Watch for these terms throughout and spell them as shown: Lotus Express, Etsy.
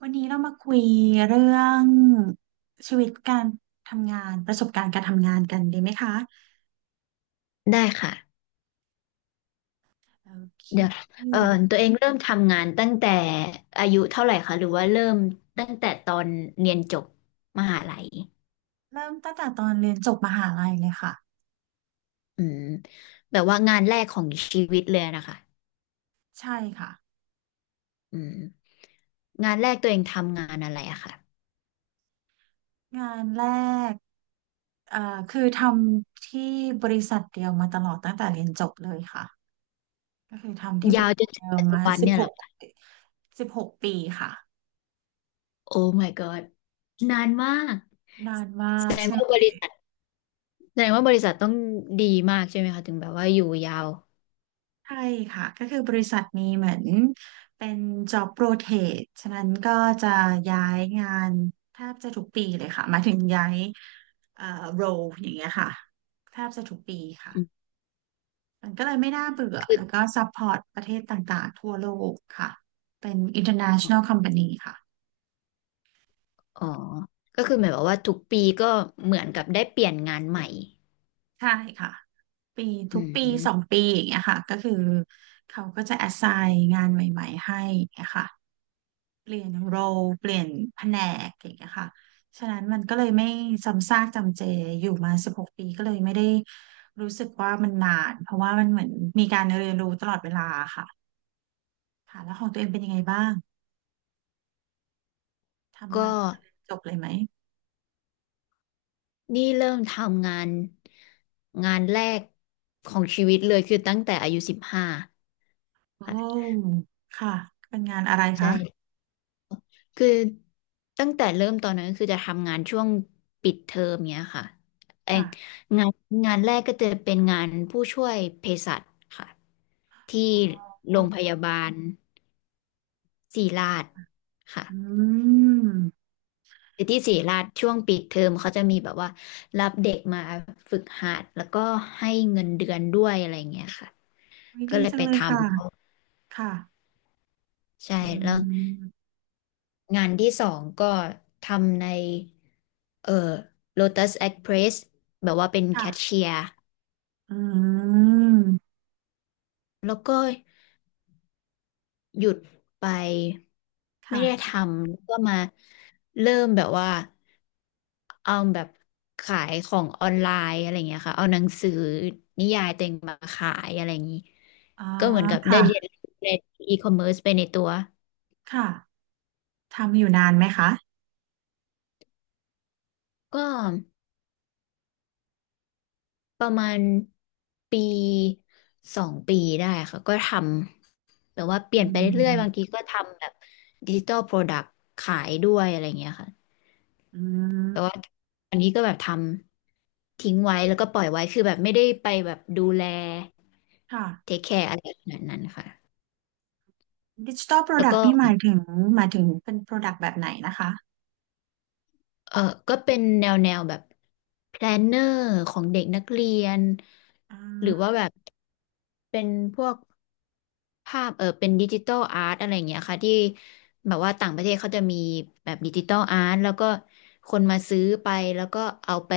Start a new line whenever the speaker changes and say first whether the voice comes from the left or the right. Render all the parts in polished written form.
right: วันนี้เรามาคุยเรื่องชีวิตการทำงานประสบการณ์การทำงานกันดีไหมคะ
left: ได้ค่ะ
right: โอเค
left: เดี๋ยวเอ่อตัวเองเริ่มทำงานตั้งแต่อายุเท่าไหร่คะหรือว่าเริ่มตั้งแต่ตอนเรียนจบมหาลัย
right: เริ่มตั้งแต่ตอนเรียนจบมหาลัยเลยค่ะ
left: อืมแบบว่างานแรกของชีวิตเลยนะคะ
right: ใช่ค่ะ
left: อืมงานแรกตัวเองทำงานอะไรอะค่ะ
right: งานแรกเอ่อคือทำที่บริษัทเดียวมาตลอดตั้งแต่เรียนจบเลยค่ะก็คือทำที่บ
left: ยาว
right: ริ
left: จ
right: ษั
left: น
right: ท
left: ถึ
right: เดี
left: ง
right: ยว
left: ปัจจุ
right: มา
left: บัน
right: สิบ
left: เนี่ย
right: ห
left: เหร
right: ก
left: อคะ
right: สิบหกปีค่ะ
left: โอ้ my god นานมาก
right: นานมา
left: แส
right: ก
left: ดง
right: ใช่
left: ว่าบริษัทแสดงว่าบริษัทต้องดีมากใช่ไหมคะถึงแบบว่าอยู่ยาว
right: ใช่ค่ะก็คือบริษัทนี้เหมือนเป็น job rotate ฉะนั้นก็จะย้ายงานแทบจะทุกปีเลยค่ะหมายถึงย้ายเอ่อ role อย่างเงี้ยค่ะแทบจะทุกปี
left: อืม
right: ค่ะมันก็เลยไม่น่าเบื่อ
left: คือ
right: แล้วก็ support ประเทศต่างๆทั่วโลกค่ะเป็น international company ค่ะ
left: อ๋อก็คือหมายความว่าทุกปีก็เหมือนกับได้เปลี่ยนงานใหม่
right: ใช่ค่ะปี
left: อื
right: ทุกปีส
left: ม
right: องปีอย่างเงี้ยค่ะก็คือเขาก็จะ assign งานใหม่ๆให้อย่างเงี้ยค่ะ เปลี่ยนโรลเปลี่ยนแผนกอย่างเงี้ยค่ะฉะนั้นมันก็เลยไม่ซ้ำซากจำเจอยู่มาสิบหกปีก็เลยไม่ได้รู้สึกว่ามันนานเพราะว่ามันเหมือนมีการเรียนรู้ตลอดเวลาค่ะค่ะแล้วของตัวเองเป็นยังไงบ้างทำ
left: ก็
right: งานตั้งแต่เรียนจบเลยไหม
left: นี่เริ่มทำงานแรกของชีวิตเลยคือตั้งแต่อายุ15
right: โอ
left: ค่ะ
right: ้ค่ะเป็นงานอะไรคะ
left: ใช่คือตั้งแต่เริ่มตอนนั้นก็คือจะทำงานช่วงปิดเทอมเนี้ยค่ะเอง
right: ค่ะ
left: งานงานแรกก็จะเป็นงานผู้ช่วยเภสัชค่ะที่
right: อ๋อ
left: โรงพยาบาลศิริราชค่ะ
right: อืม
left: คือที่ศรีราชช่วงปิดเทอมเขาจะมีแบบว่ารับเด็กมาฝึกหัดแล้วก็ให้เงินเดือนด้วยอะไรเงี้ยค่ะ
right: ว
left: ก็
right: ดี
left: เลย
right: จั
left: ไป
right: งเล
left: ท
right: ยค่ะค่ะ
left: ำใช่
right: อื
left: แล้ว
right: ม
left: งานที่สองก็ทำในเอ่อ Lotus Express แบบว่าเป็นแคช
right: ค่ะ
left: เชียร์
right: อืม
left: แล้วก็ หยุดไปไม่
right: ค่ะ
left: ได้ทำแล้วก็มาเริ่มแบบว่าเอาแบบขายของออนไลน์อะไรอย่างเงี้ยค่ะเอาหนังสือนิยายตัวเองมาขายอะไรอย่างงี้
right: อ๋อ
left: ก็เหมือนกับได้เรียน
right: ค่ะ
left: รู้ในอีคอมเมิร์ซไปในตัว
right: ค่ะ ทำอยู่นานไหมคะ
left: ก็ประมาณปี2 ปีได้ค่ะก็ทำแบบว่าเป
right: อื
left: ลี่ยนไปเรื่อยๆบางที
right: ม
left: ก็ทำแบบดิจิ t a ลโปรดักต์ขายด้วยอะไรอย่างเงี้ยค่ะ
right: อื
left: แต่ว่า
right: ม
left: อันนี้ก็แบบทำ ทิ้งไว้แล้วก็ปล่อยไว้คือแบบไม่ได้ไปแบบดูแล
right: ค่ะ
left: เทคแคร์อะไรขนาดนั้นค่ะ
right: ดิจิ t a ลโปร
left: แล้ว
right: ดัก
left: ก็
right: ต์นี่หมายถึงเป็นโปรดักต์แบบไหนนะคะ
left: เออก็เป็นแนวแบบแพลนเนอร์ของเด็กนักเรียน
right: อื
left: หรือว่า
right: ม
left: แบบเป็นพวก ภาพเออเป็นดิจิตอลอาร์ตอะไรอย่างเงี้ยค่ะที่แบบว่าต่างประเทศเขาจะมีแบบดิจิตอลอาร์ตแล้วก็คนมาซื้อไปแล้วก็เอาไป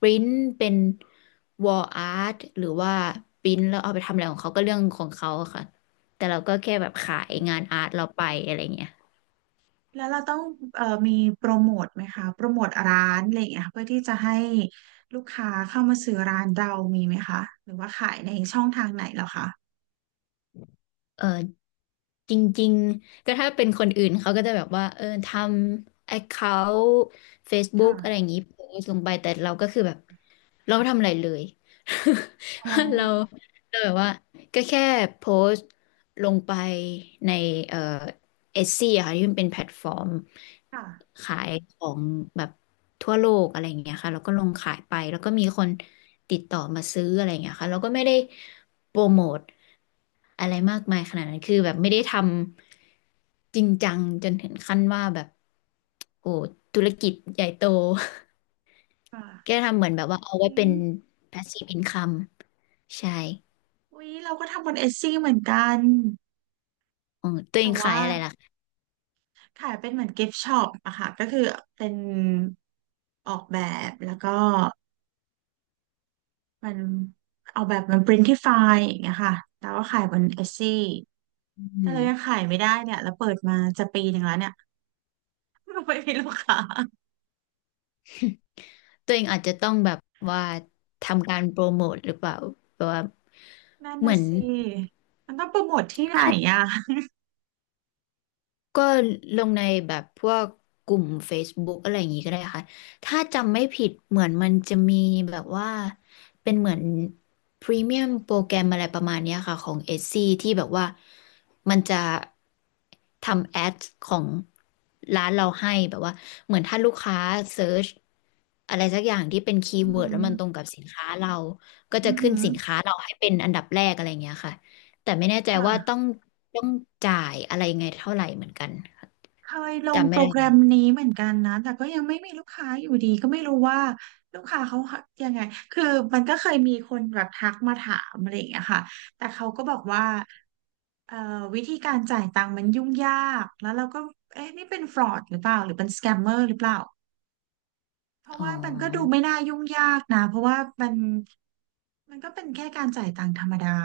left: ปริ้นเป็นวอลอาร์ตหรือว่าปริ้นแล้วเอาไปทำอะไรของเขาก็เรื่องของเขาอะค่ะแต่เราก็แค่แบบขายงานอาร์ตเราไปอะไรเงี้ย
right: แล้วเราต้องมีโปรโมทไหมคะโปรโมทร้านอะไรอย่างเงี้ยะเพื่อที่จะให้ลูกค้าเข้ามาซื้อร้านเรามีไหมคะ หรือว่าขายในช่องทางไหนเหรอคะ
left: เออจริงๆก็ถ้าเป็นคนอื่นเขาก็จะแบบว่าเออทำ account
right: ค่ะ
left: Facebook อะไรอย่างงี้โพสต์ลงไปแต่เราก็คือแบบ เราก็ทำอะไรเลย
right: อ๋
left: เรา
right: อ
left: แบบว่าก็แค่โพสต์ลงไปในเอ่อเอซี่ค่ะที่มันเป็นแพลตฟอร์ม
right: ค่ะ
left: ขายของแบบทั่วโลกอะไรอย่างเงี้ยค่ะเราก็ลงขายไปแล้วก็มีคนติดต่อมาซื้ออะไรอย่างเงี้ยค่ะเราก็ไม่ได้โปรโมทอะไรมากมายขนาดนั้นคือแบบไม่ได้ทำจริงจังจนถึงขั้นว่าแบบโอ้ธุรกิจใหญ่โต
right: ค
left: แก
right: ่ะ
left: ทำเหมือนแบบว่าเอาไว้
right: อื
left: เป็น
right: ม
left: passive income ใช่
right: อุ๊ยเราก็ทำบนเอซี่เหมือนกัน
left: อ๋อตัวเอ
right: แต่
left: งขา
right: ว่า
left: ยอะไรล่ะคะ
right: ค่ะเป็นเหมือนกิฟต์ช็อปอะค่ะก็คือเป็นออกแบบแล้วก็มันออกแบบมันปรินที่ไฟล์อย่างเงี้ยค่ะแต่ว่าขายบนเอซี่
left: อื
right: แต่
left: ม
right: เรายังขายไม่ได้เนี่ยแล้วเปิดมาจะปีหนึ่งแล้วเนี่ย ไม่มีลูกค้า
left: ตัวเองอาจจะต้องแบบว่าทำการโปรโมทหรือเปล่า แบบว่า
right: นั่น
left: เห
right: นะ
left: มือน
right: สิมันต้องโปรโมทที่ไหนอะ
left: ก็ลงในแบบพวกกลุ่ม Facebook อะไรอย่างงี้ก็ได้ค่ะ ถ้าจำไม่ผิดเหมือนมันจะมีแบบว่าเป็นเหมือนพรีเมียมโปรแกรมอะไรประมาณเนี้ยค่ะของ Etsy ที่แบบว่ามันจะทำแอดของร้านเราให้แบบว่าเหมือนถ้าลูกค้าเซิร์ชอะไรสักอย่างที่เป็นคี
right: อื
left: ย์
right: อ
left: เวิร์
right: หื
left: ดแล้
right: อ
left: วมันตรงกับสินค้าเราก็จะ
right: อือ
left: ขึ้
right: หื
left: น
right: อ
left: สินค้าเราให้เป็นอันดับแรกอะไรอย่างเงี้ยค่ะ แต่ไม่แน่ใจว่า
right: ค่ะ
left: ต้องต้องจ่ายอะไรยังไงเท่าไหร่เหมือนกันค่ะ
right: เคยลง
left: จำไม่
right: โปร
left: ได้
right: แกร
left: แล้
right: ม
left: ว
right: นี้เหมือนกันนะ แต่ก็ยังไม่มีลูกค้าอยู่ดีก็ไม่รู้ว่าลูกค้าเขายังไง คือมันก็เคยมีคนแบบทักมาถามอะไรอย่างเงี้ยค่ะแต่เขาก็บอกว่าเอ่อวิธีการจ่ายตังค์มันยุ่งยากแล้วเราก็เอ๊ะนี่เป็นฟรอดหรือเปล่าหรือเป็นสแกมเมอร์หรือเปล่า เพราะ
left: อ๋
right: ว่ามันก็ดู
left: อ
right: ไม่น่ายุ่งยากนะเพราะว่ามันก็เป็นแค่การจ่ายตังค์ธรรมดา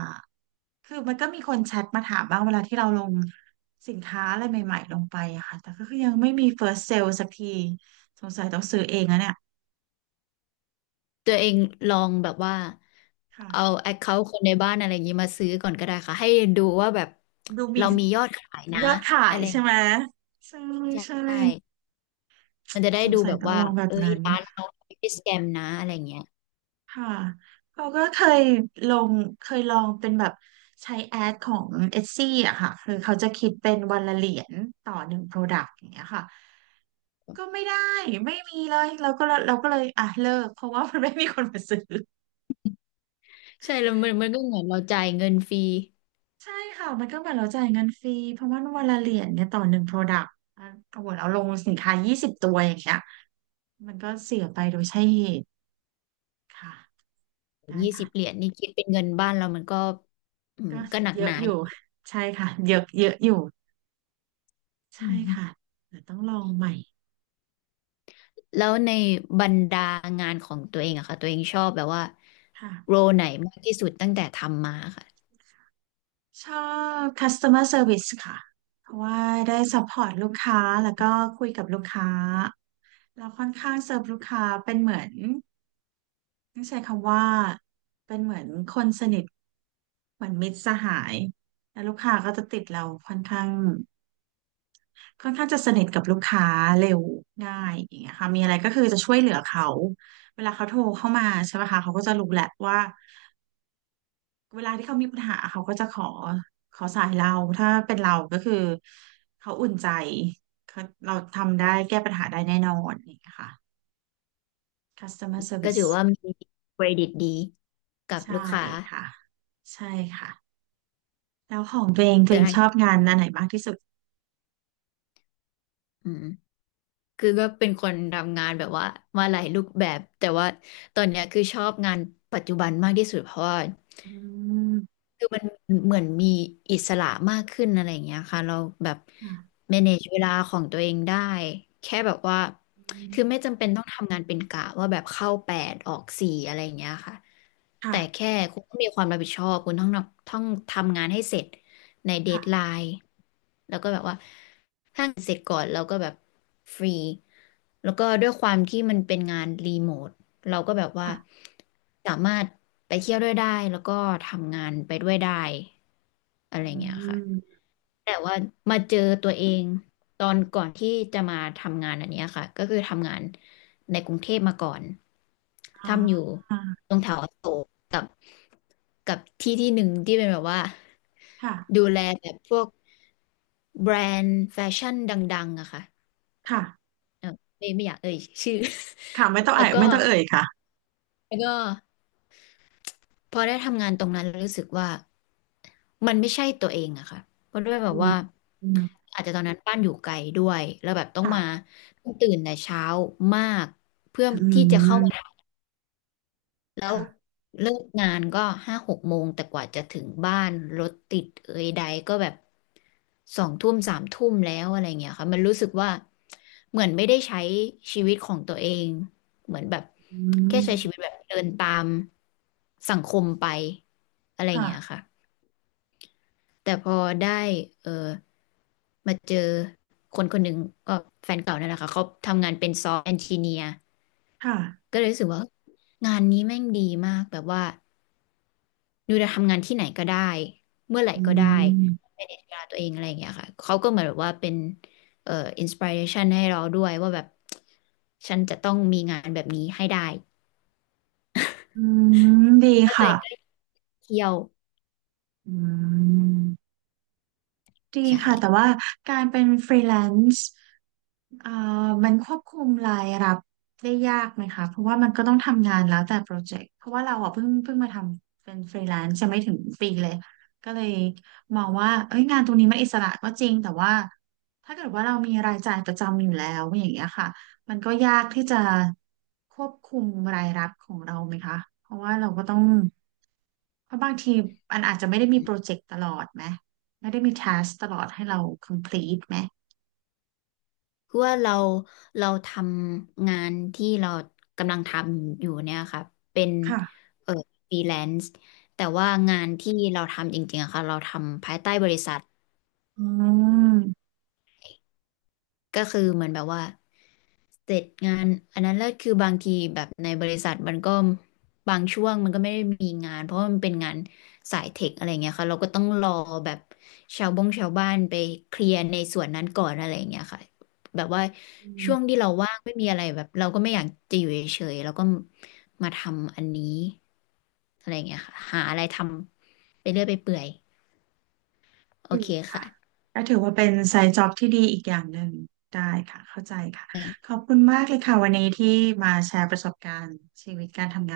right: คือมันก็มีคนแชทมาถามบ้างเวลาที่เราลงสินค้าอะไรใหม่ๆลงไปอะค่ะแต่ก็คือยังไม่มี first sale สักทีสงสัยต้องซื้อเองนะเนี่ย
left: ตัวเองลองแบบว่าเอา
right: ค่ะ
left: แอคเคาท์คนในบ้านอะไรอย่างนี้มาซื้อก่อนก็ได้ค่ะให้ดูว่าแบบ
right: ดูมี
left: เรามียอดขายนะ
right: ยอดขา
left: อะ
right: ย
left: ไรอย่า
right: ใช่
left: งเงี้ย
right: ไหมใช่
left: ใช่
right: ใช่
left: ใช่มันจะได้
right: สง
left: ดู
right: สั
left: แบ
right: ย
left: บ
right: ต้อง
left: ว่า
right: ลองแบบ
left: เอ้ย
right: นั้น
left: ร้านเราไม่ได้สแกมนะอะไรอย่างเงี้ย
right: ค่ะเขาก็เคยลงลองเป็นแบบใช้แอดของเอซี่อะค่ะคือเขาจะคิดเป็นวันละเหรียญต่อหนึ่งโปรดักต์อย่างเงี้ยค่ะก็ไม่ได้ไม่มีเลยเราก็เลยอ่ะเลิกเพราะว่ามันไม่มีคนมาซื้อ
left: ใช่แล้วมันก็เหมือนเราจ่ายเงินฟรี
right: ใช่ค่ะมันก็เหมือนเราจ่ายเงินฟรีเพราะว่าวันละเหรียญเนี่ยต่อหนึ่งโปรดักต์อ่ะโอ้โหเราลงสินค้า20 ตัวอย่างเงี้ยมันก็เสียไปโดยใช่เหตุค่ะได้
left: ยี่สิบเหรีย
right: ค่ะ
left: ญนี่คิดเป็นเงินบ้านเรามันก็อืม
right: ก็
left: ก็หนัก
right: เย
left: ห
right: อะ
left: นา
right: อยู่
left: อยู่
right: ใช่ค่ะเยอะเยอะอยู่
left: อื
right: ใช่ค่ะ
left: ม
right: เดี๋ยวต้องลองใหม่
left: แล้วในบรรดางานของตัวเองอะค่ะตัวเองชอบแบบว่าโร
right: ค่ะ
left: ไหนมากที่สุดตั้งแต่ทำมาค่ะ
right: ชอบ customer service ค่ะเพราะว่าได้ support ลูกค้าแล้วก็คุยกับลูกค้าเราค่อนข้างเซิร์ฟลูกค้าเป็นเหมือนต้องใช้คำว่าเป็นเหมือนคนสนิทเหมือนมิตรสหายแล้วลูกค้าก็จะติดเราค่อนข้างค่อนข้างจะสนิทกับลูกค้าเร็วง่ายอย่างเงี้ยค่ะมีอะไรก็คือจะช่วยเหลือเขาเวลาเขาโทรเข้ามาใช่ไหมคะเขาก็จะรู้แหละว่า เวลาที่เขามีปัญหาเขาก็จะขอสายเราถ้าเป็นเราก็คือเขาอุ่นใจเขาเราทำได้แก้ปัญหาได้แน่นอนนี่ค่ะ customer
left: ก็ถือ
right: service
left: ว่ามีเครดิตดีกับ
right: ใช่
left: ลูกค้า
right: ค่ะใช่ค่ะแล้วของตัวเองตัว
left: แต่
right: เอง
left: ทาง
right: ชอบงานอันไหนมากที่สุด
left: อืมคือก็เป็นคนทำงานแบบว่ามาหลายรูปแบบแต่ว่าตอนเนี้ยคือชอบงานปัจจุบันมากที่สุดเพราะว่า
right: อืม
left: คือมันเหมือนมีอิสระมากขึ้นอะไรอย่างเงี้ยค่ะเราแบบ
right: ค่ะ
left: manage เวลาของตัวเองได้แค่แบบว่า
right: อืม
left: คือไม่จำเป็นต้องทำงานเป็นกะว่าแบบเข้า8ออก4อะไรอย่างเงี้ยค่ะ
right: ค่ะ
left: แต่แค่คุณต้องมีความรับผิดชอบคุณต้องทำงานให้เสร็จในเด
right: ค่ะ
left: ดไลน์แล้วก็แบบว่าถ้างเสร็จก่อนเราก็แบบฟรีแล้วก็ด้วยความที่มันเป็นงานรีโมท เราก็แบบว่า
right: ค่ะ
left: สามารถไปเที่ยวด้วยได้แล้วก็ทำงานไปด้วยได้อะ
right: อื
left: ไรเงี้ยค่ะ
right: ม
left: แต่ว่ามาเจอตัวเองตอนก่อนที่จะมาทำงานอันเนี้ยค่ะก็คือทำงานในกรุงเทพมาก่อน
right: อ๋อ
left: ทำอยู่ตรงแถวอโศกกับกับที่ที่หนึ่งที่เป็นแบบว่า
right: ค่ะ
left: ดูแลแบบพวกแบรนด์แฟชั่นดังๆอะค่ะ
right: ค่ะ
left: เออไม่อยากเอ่ยชื่อ
right: ค่ะไม่ต้ อง
left: แล้
right: เอ่
left: ว
right: ย
left: ก็
right: ไม่ต้องเอ่ยค่ะ
left: แล้วก็ พอได้ทำงานตรงนั้นรู้สึกว่ามันไม่ใช่ตัวเองอะค่ะเพราะด้วยแบ
right: อื
left: บ
right: ม
left: ว่า
right: อืม
left: อาจจะตอนนั้นบ้านอยู่ไกลด้วยแล้วแบบต้อง
right: ค่ะ
left: มาต้องตื่นแต่เช้ามากเพื่อ
right: อื
left: ที่จะเข้า
right: ม
left: มา แล้ว
right: ค่ะ
left: เลิกงานก็5-6 โมงแต่กว่าจะถึงบ้านรถติดเอยใดก็แบบ2-3 ทุ่มแล้วอะไรเงี้ยค่ะมันรู้สึกว่าเหมือนไม่ได้ใช้ชีวิตของตัวเองเหมือนแบบ
right: อื
left: แค่
right: ม
left: ใช้ชีวิตแบบเดินตามสังคมไปอะไร
right: ค่ะ
left: เงี้ยค่ะแต่พอได้เออมาเจอคนคนหนึ่งก็แฟนเก่านั่นแหละค่ะเขาทำงานเป็นซอฟต์แอนจิเนียร์
right: ค่ะ
left: ก็เลยรู้สึกว่างานนี้แม่งดีมากแบบว่า นิวจะทำงานที่ไหนก็ได้ เมื่อไหร่
right: อื
left: ก็ได้
right: ม
left: manage เวลาตัวเองอะไรอย่างเงี้ยค่ะเขาก็เหมือนแบบว่าเป็นเอ่ออินสปิเรชันให้เราด้วยว่าแบบฉันจะต้องมีงานแบบนี้ให้ได้
right: อืมดี
left: ว่าะตัว
right: ค่ะ
left: เองก็เที่ยว
right: อืมดี
left: ใช่
right: ค่ะแต่ว่าการเป็นฟรีแลนซ์ เอ่อมันควบคุมรายรับได้ยากไหมคะเพราะว่ามันก็ต้องทำงานแล้วแต่โปรเจกต์เพราะว่าเราอ่ะเพิ่งมาทำเป็นฟรีแลนซ์จะไม่ถึงปีเลยก็เลยมองว่าเอ้ยงานตรงนี้มันอิสระก็จริงแต่ว่าถ้าเกิดว่าเรามีรายจ่ายประจำอยู่แล้วอย่างเงี้ยค่ะมันก็ยากที่จะควบคุมรายรับของเราไหมคะเพราะว่าเราก็ต้องเพราะบางทีมันอาจจะไม่ได้มีโปรเจกต์ตลอดไหมไม่ได้มี task ตลอดให้เรา complete ไหม
left: คือว่าเราเราทำงานที่เรากำลังทำอยู่เนี่ยค่ะเป็น
right: ค่ะ
left: เอ่อฟรีแลนซ์แต่ว่างานที่เราทำจริงๆอะค่ะเราทำภายใต้บริษัท
right: อืม
left: ก็คือเหมือนแบบว่าเสร็จงานอันนั้นแล้วคือบางทีแบบในบริษัทมันก็บางช่วงมันก็ไม่ได้มีงานเพราะว่ามันเป็นงานสายเทคอะไรเงี้ยค่ะเราก็ต้องรอแบบชาวบ้านไปเคลียร์ในส่วนนั้นก่อนอะไรเงี้ยค่ะแบบว่า
right: อื
left: ช่ว
right: ม
left: งที่เราว่างไม่มีอะไรแบบเราก็ไม่อยากจะอยู่เฉยๆเราก็มาทำอันนี้อะไรเงี้ยค่ะหาอะไรทำไปเรื่อยไปเปื่อยโอ
right: อืม
left: เคค่ะ
right: ก็ถือว่าเป็นไซด์จ็อบที่ดีอีกอย่างหนึ่งได้ค่ะเข้าใจค่ะขอบคุณมากเลยค่ะวันนี้ที่มาแชร์ประสบการณ์ชีวิตการทำงาน